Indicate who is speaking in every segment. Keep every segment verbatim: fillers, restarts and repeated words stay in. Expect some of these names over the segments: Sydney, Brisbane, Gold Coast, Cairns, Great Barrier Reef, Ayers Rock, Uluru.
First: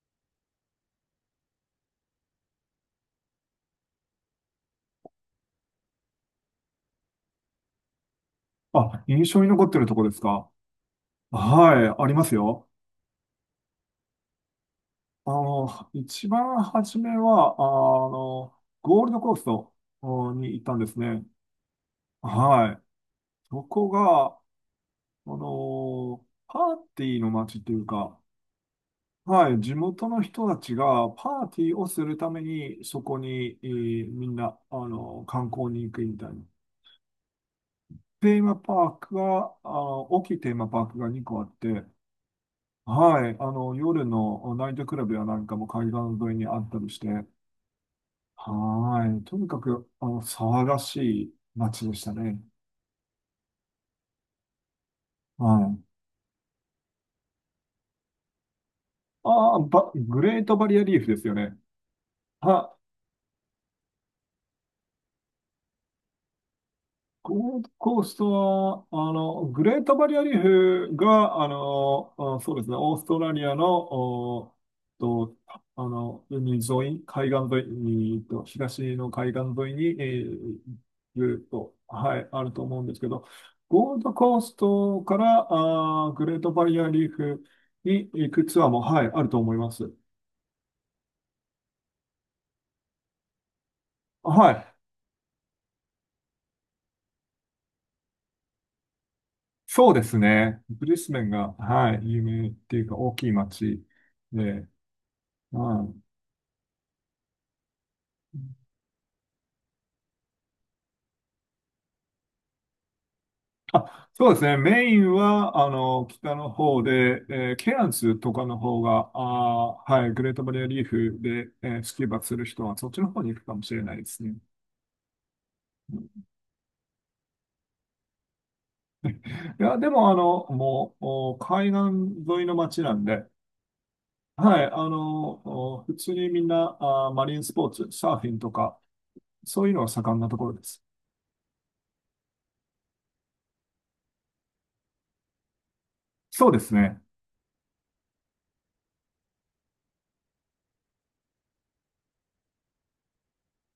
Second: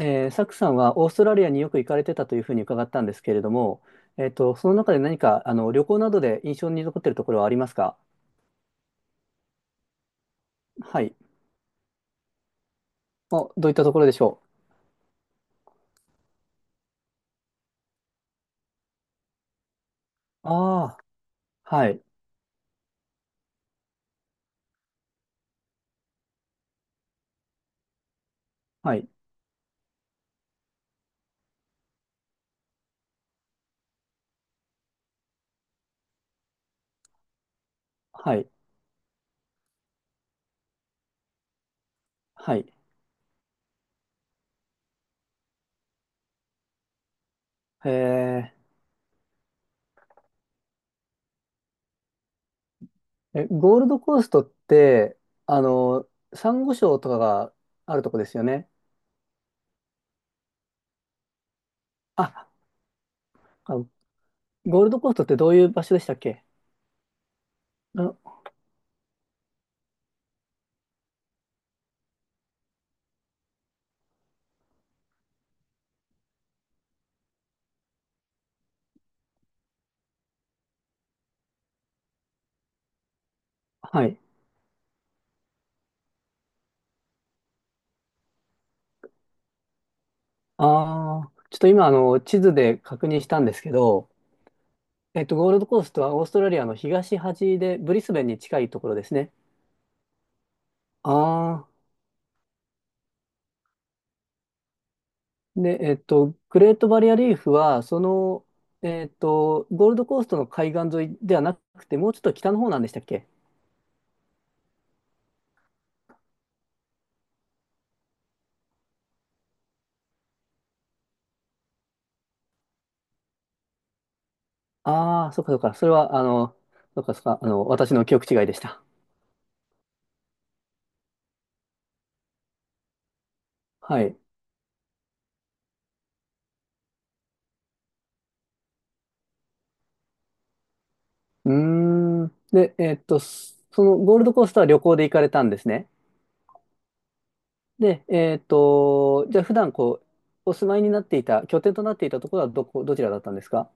Speaker 1: えー、サクさんはオーストラリアによく行かれてたというふうに伺ったんですけれども、えっと、その中で何かあの旅行などで印象に残っているところはありますか？
Speaker 2: あ、印象に残ってるとこですか。
Speaker 1: はい。
Speaker 2: はい、ありますよ。
Speaker 1: お、どういったところでしょ
Speaker 2: あの、一番初めは、あの、ゴールドコースト
Speaker 1: う？
Speaker 2: に行ったん
Speaker 1: あ
Speaker 2: です
Speaker 1: あ
Speaker 2: ね。
Speaker 1: ー、はい、
Speaker 2: はい。そこが、あの、パーティーの街っていうか、
Speaker 1: はい、
Speaker 2: はい、地元の人たちがパーティーをするために、そこに、えーみんな、あの、観光に行くみたいな。
Speaker 1: は
Speaker 2: テー
Speaker 1: い、
Speaker 2: マパークが、あの、大きいテーマパークがにこあって、
Speaker 1: はい。
Speaker 2: はい。あの、夜のナイトクラブやなんかも海岸沿いにあったりして、
Speaker 1: え
Speaker 2: はい。とにかく、あの、騒がしい街でしたね。
Speaker 1: ー、え、ゴールドコーストって、
Speaker 2: は
Speaker 1: あ
Speaker 2: い。
Speaker 1: の、サンゴ礁とかがあるとこですよね。
Speaker 2: ああ、ばグレートバリアリーフですよね。
Speaker 1: あ、
Speaker 2: は、
Speaker 1: あのゴールドコーストってどういう場所でしたっけ？
Speaker 2: ゴールドコースト
Speaker 1: あ
Speaker 2: は、あの、グレートバリアリーフが、あの、あそうですね、オーストラリアの、おと、あの、海沿い、海岸沿いに、えっと、東の海岸沿いに、えーずっと、はい、あると思うんですけど、ゴール
Speaker 1: は
Speaker 2: ド
Speaker 1: い。
Speaker 2: コーストから、あー、グレートバリアリーフに行くツアーも、はい、あると思います。
Speaker 1: ああ、ちょっと今、あの、地図で確認したんですけど、
Speaker 2: はい、
Speaker 1: えっと、ゴールドコーストはオーストラリアの東端で、ブリスベンに近いところですね。
Speaker 2: そうですね。ブリス
Speaker 1: あ
Speaker 2: ベンが、
Speaker 1: あ。
Speaker 2: はい、有名っていうか、大きい街で、
Speaker 1: で、
Speaker 2: は
Speaker 1: えっ
Speaker 2: い。
Speaker 1: と、グレートバリアリーフは、その、えっと、ゴールドコーストの海岸沿いではなくて、もうちょっと北の方なんでしたっけ？
Speaker 2: あ、そうですね。メインは、あの、北の方で、えーケアンズとかの方が、あー、はい、グレートバリアリーフで、えースキューバする人は、そっちの方に行くかもしれないですね。
Speaker 1: ああー、そっかそっか。それは、あの、そっかそっか、あの、私の記憶違いでした。
Speaker 2: いや、でも、あの、もう、お海岸沿いの街なんで、
Speaker 1: はい。
Speaker 2: はい、あの、お普通にみんな、あー、マリンスポーツ、サーフィンとか、そういうのが盛んなところです。
Speaker 1: うーん。で、えっと、そそのゴールドコーストは旅行で行かれたんですね。
Speaker 2: そうですね。
Speaker 1: で、えっと、じゃあ普段こう、お住まいになっていた、拠点となっていたところはどこ、どちらだったんですか？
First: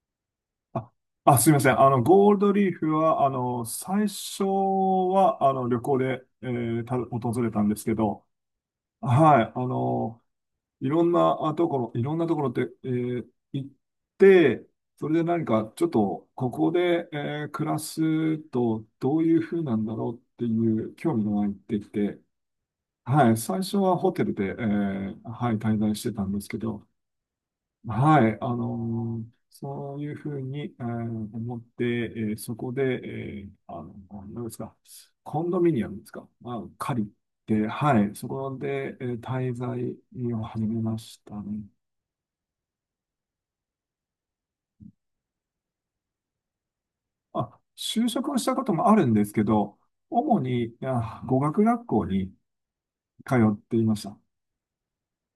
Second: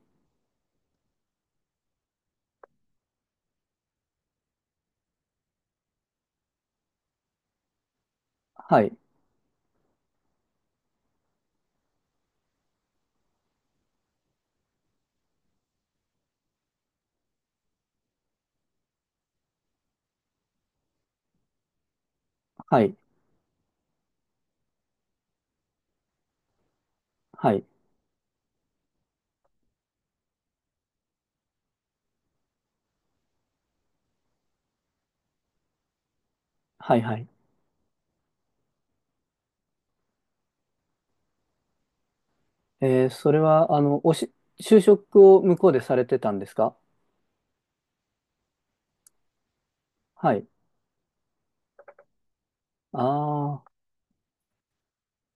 Speaker 2: あ、あすみません。あの、ゴールドリーフは、あの、最初は、あの、旅行で、えーた、訪れたんですけど、
Speaker 1: はい。
Speaker 2: はい、あの、いろんなあところ、いろんなところって、えー行って、それで何か、ちょっと、ここで、えー暮らすと、どういう風なんだろうっていう興味が湧いてきて、
Speaker 1: はい、
Speaker 2: はい、最初はホテルで、えーはい、滞在してたんですけど、
Speaker 1: はい、
Speaker 2: はい、あのーそういうふうに、えー思って、えーそこで、えーあの、何ですか、コンドミニアムですか、まあ、
Speaker 1: はい、
Speaker 2: 借り
Speaker 1: はい。
Speaker 2: て、はい、そこで、えー滞在を始めましたね。
Speaker 1: えー、それは、あの、おし、就職を向こうでされてたんですか？
Speaker 2: あ、就職をしたこともあるんですけど、
Speaker 1: は
Speaker 2: 主
Speaker 1: い。
Speaker 2: に、あ、語学学校に通っ
Speaker 1: ああ、
Speaker 2: ていました。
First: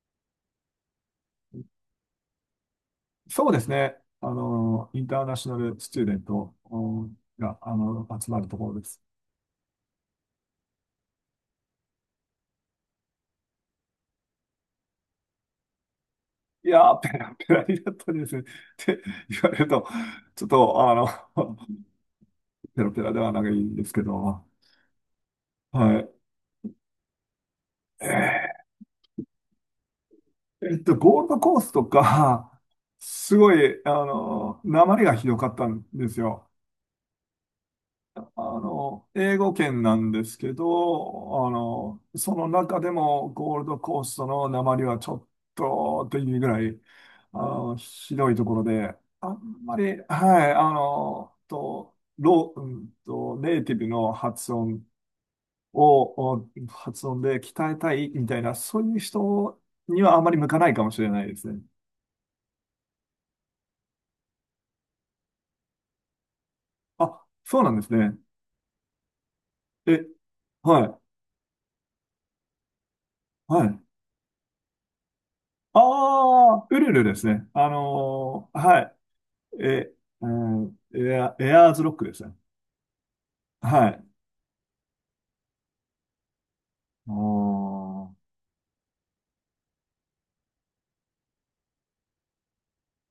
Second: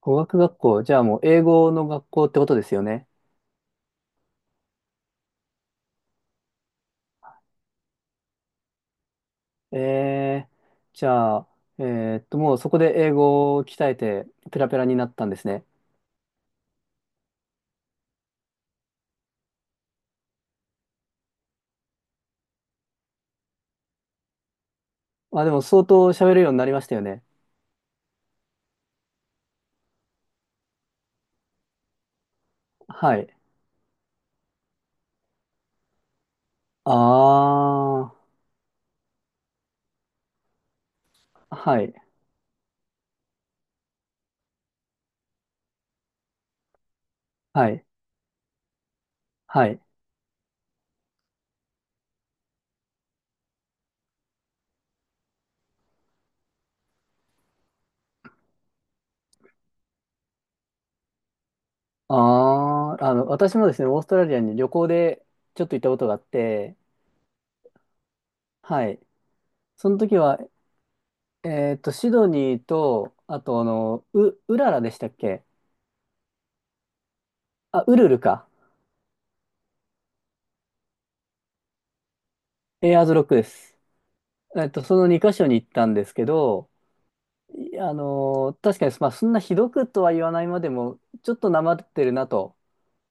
Speaker 1: 語学学校。じゃあもう英語の学校ってことですよね。
Speaker 2: そうですね、あのーインターナショナルスチューデントおが、あの、集まるところです。
Speaker 1: えー、じゃあ、えーっと、もうそこで英語を鍛えてペラペラになったんですね。
Speaker 2: いやー、ペラペラになったんですね。って言われると、ちょっと、あの、ペラペラではないんですけど、
Speaker 1: まあでも相
Speaker 2: は
Speaker 1: 当
Speaker 2: い。
Speaker 1: 喋るようになりましたよね。
Speaker 2: えっと、ゴールドコーストとか、
Speaker 1: はい。
Speaker 2: すごい、あの、訛りがひどかったんですよ。
Speaker 1: ああ、
Speaker 2: あの、英語圏なんですけど、あ
Speaker 1: はい、
Speaker 2: の、その中でもゴールドコーストの訛りはちょっとっていうぐらい、あ
Speaker 1: は
Speaker 2: の、
Speaker 1: い、
Speaker 2: ひどいところで、あん
Speaker 1: は
Speaker 2: ま
Speaker 1: い。
Speaker 2: り、はい、あの、と、ロー、うんと、ネイティブの発音を、お発音で鍛えたいみたいな、そういう人にはあまり向かないかもしれないですね。
Speaker 1: ああ、あの、私もですね、オーストラリアに旅行でちょっと行ったことがあって、
Speaker 2: あ、そうなんですね。
Speaker 1: はい。その
Speaker 2: え、
Speaker 1: 時は
Speaker 2: はい、
Speaker 1: えっと、シドニーと、あと、
Speaker 2: は
Speaker 1: あ
Speaker 2: い。
Speaker 1: の、う、ウララでしたっけ？
Speaker 2: ああ、ウルルですね。あ
Speaker 1: あ、ウルルか。
Speaker 2: の、はい。え、うん、エア、エアーズロックですね。
Speaker 1: エアーズロックです。
Speaker 2: はい。
Speaker 1: えっと、そのに箇所に行ったんですけど、
Speaker 2: お
Speaker 1: いあ
Speaker 2: ー、
Speaker 1: のー、確かに、まあ、そんなひどくとは言わないまでも、ちょっとなまってるなと、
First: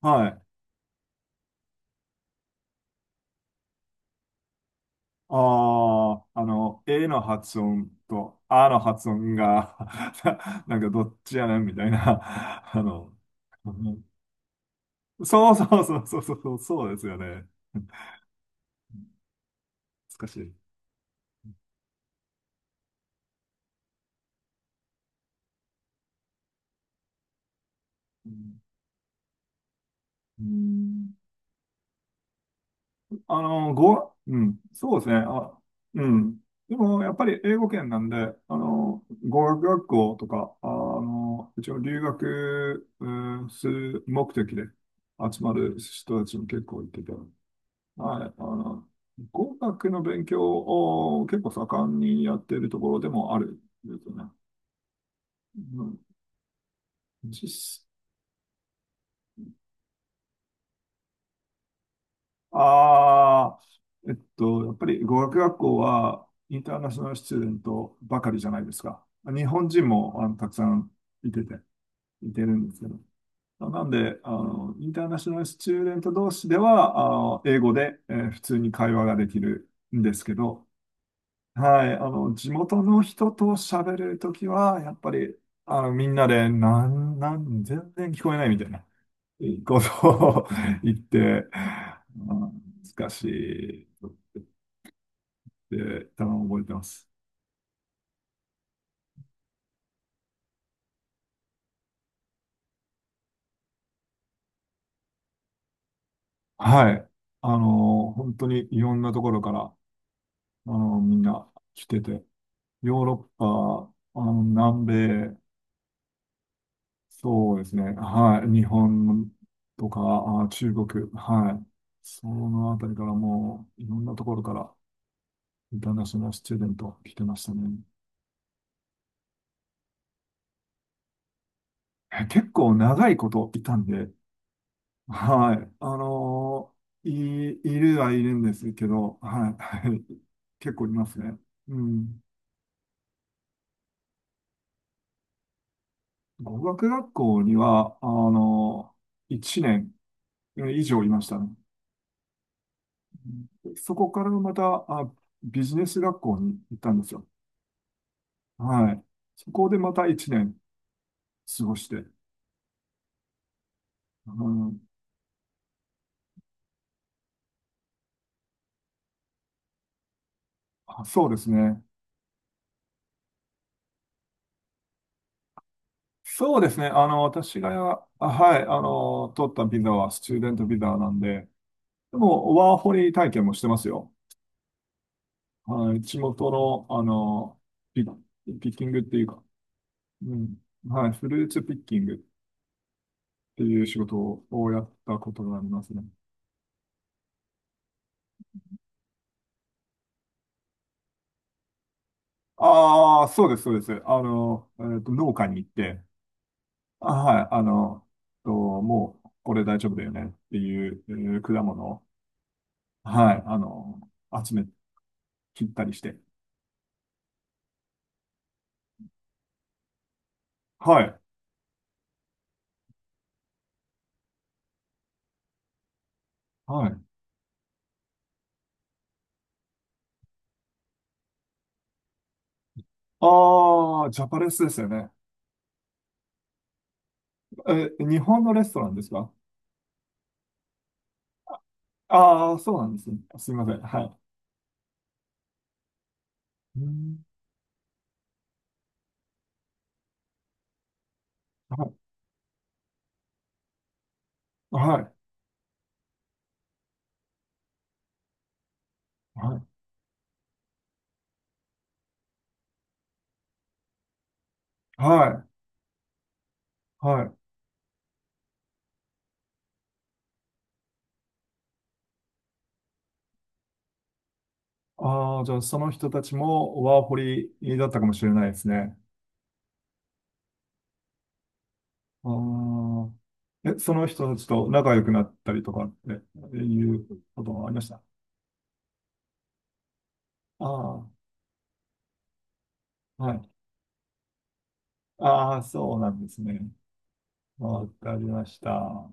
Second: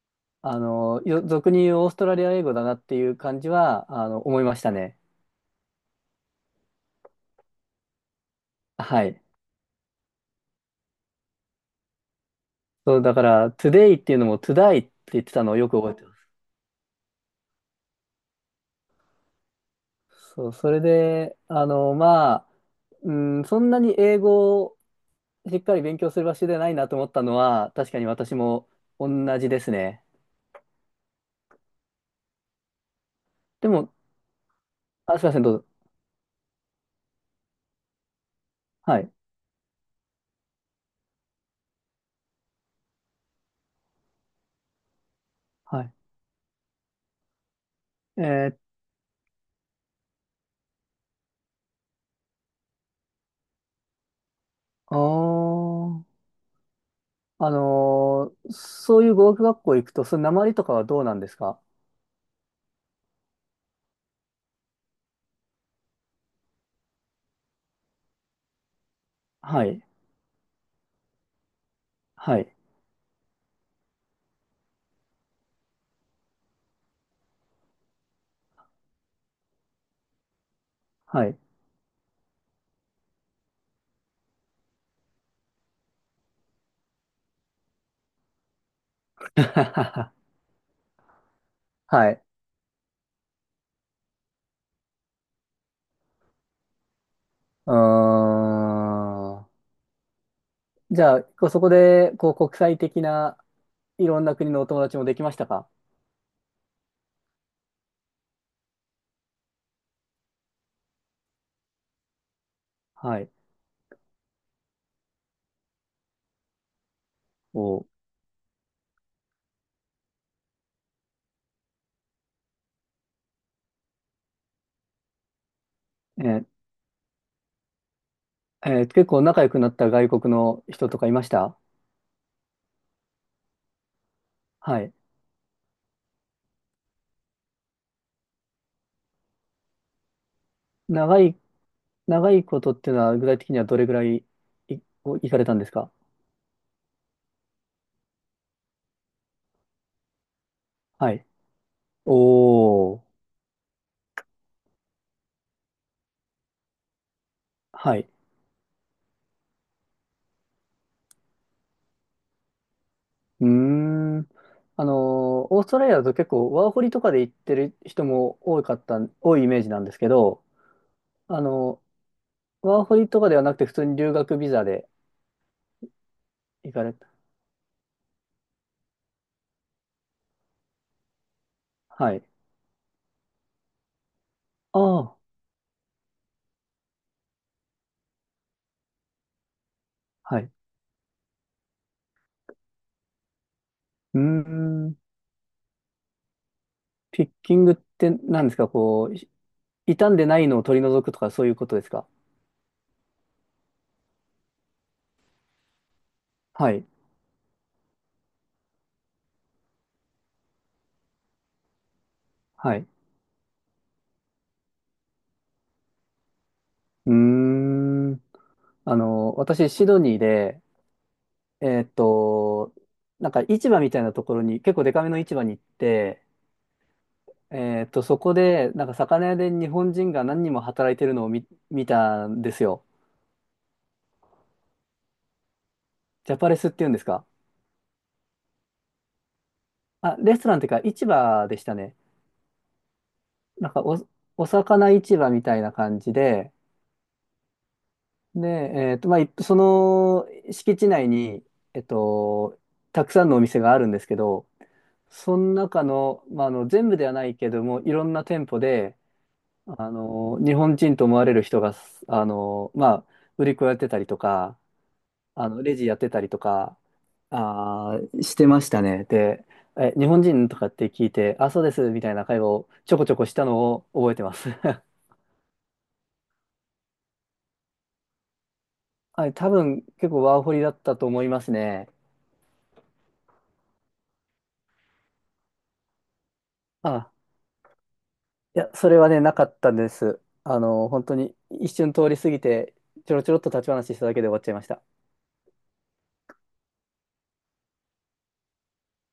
Speaker 2: はい。
Speaker 1: あのー、よ俗に言うオーストラリア英語だなっていう感じは、あの、思いましたね。
Speaker 2: ああ、あの、A の発音と A の
Speaker 1: は
Speaker 2: 発
Speaker 1: い。
Speaker 2: 音が なんかどっちやねんみたいな。あ
Speaker 1: そう、
Speaker 2: の、
Speaker 1: だから、トゥデイっていうのも、トゥダイって言ってた
Speaker 2: そ
Speaker 1: の
Speaker 2: う
Speaker 1: を
Speaker 2: そ
Speaker 1: よく
Speaker 2: う
Speaker 1: 覚
Speaker 2: そ
Speaker 1: えて
Speaker 2: う
Speaker 1: ま
Speaker 2: そう
Speaker 1: す。
Speaker 2: そう、そうですよね。難し
Speaker 1: そ
Speaker 2: い。
Speaker 1: う、それで、あのまあ、うん、そんなに英語しっかり勉強する場所でないなと思ったのは、確かに
Speaker 2: う
Speaker 1: 私
Speaker 2: ん
Speaker 1: も同じですね。
Speaker 2: うんあ
Speaker 1: で
Speaker 2: の、
Speaker 1: も、
Speaker 2: ご、うん、そうですね。
Speaker 1: あ、すいません、ど
Speaker 2: あ、
Speaker 1: うぞ。
Speaker 2: うん。でも、やっぱり英語圏なんで、あ
Speaker 1: は
Speaker 2: の、
Speaker 1: い。
Speaker 2: 語学学校とか、あの、一応留学、うん、する目的で集まる
Speaker 1: はい。
Speaker 2: 人たちも結構いてて、
Speaker 1: え
Speaker 2: はい、あ
Speaker 1: ー、
Speaker 2: の、語学の勉強を結構盛んにやっているところでもあるんですよね。
Speaker 1: あ
Speaker 2: うん、
Speaker 1: ー、あ
Speaker 2: 実
Speaker 1: のーそういう語学学校行くと、その訛りとかはどうなんですか？
Speaker 2: ああ、えっと、やっぱり語学学校はインターナショナルスチューデントばかりじゃないですか。日
Speaker 1: は
Speaker 2: 本
Speaker 1: い。
Speaker 2: 人もあのたくさんいてて、い
Speaker 1: は
Speaker 2: てる
Speaker 1: い。
Speaker 2: んですけど。なんで、あの、インターナショナルスチューデント同士では、あの、英語で、えー普通に会話ができるんですけど、
Speaker 1: はい。
Speaker 2: はい、あの、地元の人と喋るときは、やっぱり、あの、みんなで、なん、なん、全然聞こえないみたいな。いいこと を 言って、
Speaker 1: はい。
Speaker 2: うん、難しいって多分覚えてます。
Speaker 1: うーん。じゃあ、こうそこで、こう、国際的ないろんな国のお友達もできましたか？
Speaker 2: はい。あの、本当にいろんなところから、あの、みんな来てて、ヨー
Speaker 1: は
Speaker 2: ロ
Speaker 1: い。
Speaker 2: ッパ、あの、南米、そうですね。
Speaker 1: お、
Speaker 2: はい。日本とか、あ、中国、はい。そのあたりからもう、いろんなところから、インターナショ
Speaker 1: え
Speaker 2: ナルス
Speaker 1: ー
Speaker 2: チューデント来てましたね。
Speaker 1: えー結構仲良くなった外国の人とかいました？
Speaker 2: え結構長いこといたんで、
Speaker 1: はい。
Speaker 2: はい。あのーい、いるはいるんですけど、はい。はい。結構います
Speaker 1: 長
Speaker 2: ね。
Speaker 1: い、
Speaker 2: うん。
Speaker 1: 長いことっていうのは具体的にはどれぐらいい、お行かれたんですか？
Speaker 2: 語学学校には、あのー、いちねん以上い
Speaker 1: は
Speaker 2: ま
Speaker 1: い。
Speaker 2: したね。
Speaker 1: おー。
Speaker 2: うん、そこからまた、あ、ビジネス学校に行ったんですよ。
Speaker 1: はい。
Speaker 2: はい。そこでまたいちねん過ごして。
Speaker 1: うーん。
Speaker 2: うん、
Speaker 1: あのオーストラリアだと結構ワーホリとかで行ってる人も多かった、多いイメージなんですけど、
Speaker 2: あ、そうで
Speaker 1: あ
Speaker 2: すね。
Speaker 1: のワーホリとかではなくて普通に留学ビザで
Speaker 2: そうで
Speaker 1: 行
Speaker 2: す
Speaker 1: か
Speaker 2: ね。
Speaker 1: れ
Speaker 2: あ
Speaker 1: た。
Speaker 2: の、私が、あ、はい、あの、取ったビザはスチューデントビザなんで、
Speaker 1: は
Speaker 2: で
Speaker 1: い。
Speaker 2: も、ワーホリ体験もしてますよ。
Speaker 1: ああ、
Speaker 2: はい、地元の、あの、ピ、ピッキングっていうか、う
Speaker 1: はい。
Speaker 2: ん。はい、フルーツピッキングっていう仕事
Speaker 1: うー
Speaker 2: をやっ
Speaker 1: ん。
Speaker 2: たことがありますね。
Speaker 1: ピッキングって何ですかこう、傷んでないのを取り除くとかそういうことですか？
Speaker 2: ああ、そうです、そうです。あの、えっと、農家に行って、
Speaker 1: はい。
Speaker 2: あ、はい、あの、と、もう、これ大丈夫だよねっていう、えー果物を、
Speaker 1: はい。
Speaker 2: はい、あの、集め、切ったりして。
Speaker 1: うーん。あの、私、シドニーで、
Speaker 2: はい、
Speaker 1: えーっと、なんか市場みたいなところに、結構デカめの市場に行って、
Speaker 2: はい。
Speaker 1: えーっと、そこで、なんか魚屋で日本人が何人も働いてるのを見、見たんですよ。
Speaker 2: ああ、ジャパレスですよね。
Speaker 1: ジャパレスっていうんですか？
Speaker 2: え、日本のレストランですか？
Speaker 1: あ、レストランっていうか市場でしたね。
Speaker 2: ああー、そうなんですね。すみま
Speaker 1: な
Speaker 2: せ
Speaker 1: ん
Speaker 2: ん。
Speaker 1: か
Speaker 2: は
Speaker 1: お、
Speaker 2: い。
Speaker 1: お魚市場みたいな感じで、
Speaker 2: うん、
Speaker 1: で、えーっと、まあ、いその敷地内に、えっと、たくさんのお店があるんですけど、
Speaker 2: はい、
Speaker 1: その中の、まあ、あの全部ではないけども、いろんな店舗で、
Speaker 2: はい、
Speaker 1: あの、日本人と思われる人が、あの、まあ、売り子やってたりとか、
Speaker 2: は
Speaker 1: あの、レジやってたりとか、
Speaker 2: い、はい。
Speaker 1: あー、してましたね。で、え、日本人とかって聞いて、あ、そうです、みたいな会話をちょこちょこしたのを覚えてます。
Speaker 2: ああ、じゃあその人たちもワーホリだったかもしれないですね。
Speaker 1: はい、多分結構ワーホリだったと思いますね。
Speaker 2: ああ。え、その人たちと仲良くなったりとかっていう
Speaker 1: あ、
Speaker 2: こともありました。
Speaker 1: いや、それはね、なかったんです。あの、本
Speaker 2: あ
Speaker 1: 当
Speaker 2: あ、
Speaker 1: に一瞬通り過ぎて、ちょろち
Speaker 2: は
Speaker 1: ょろっと
Speaker 2: い。
Speaker 1: 立ち話しただけで終わっちゃいました。
Speaker 2: ああ、そうなんですね。わかりました。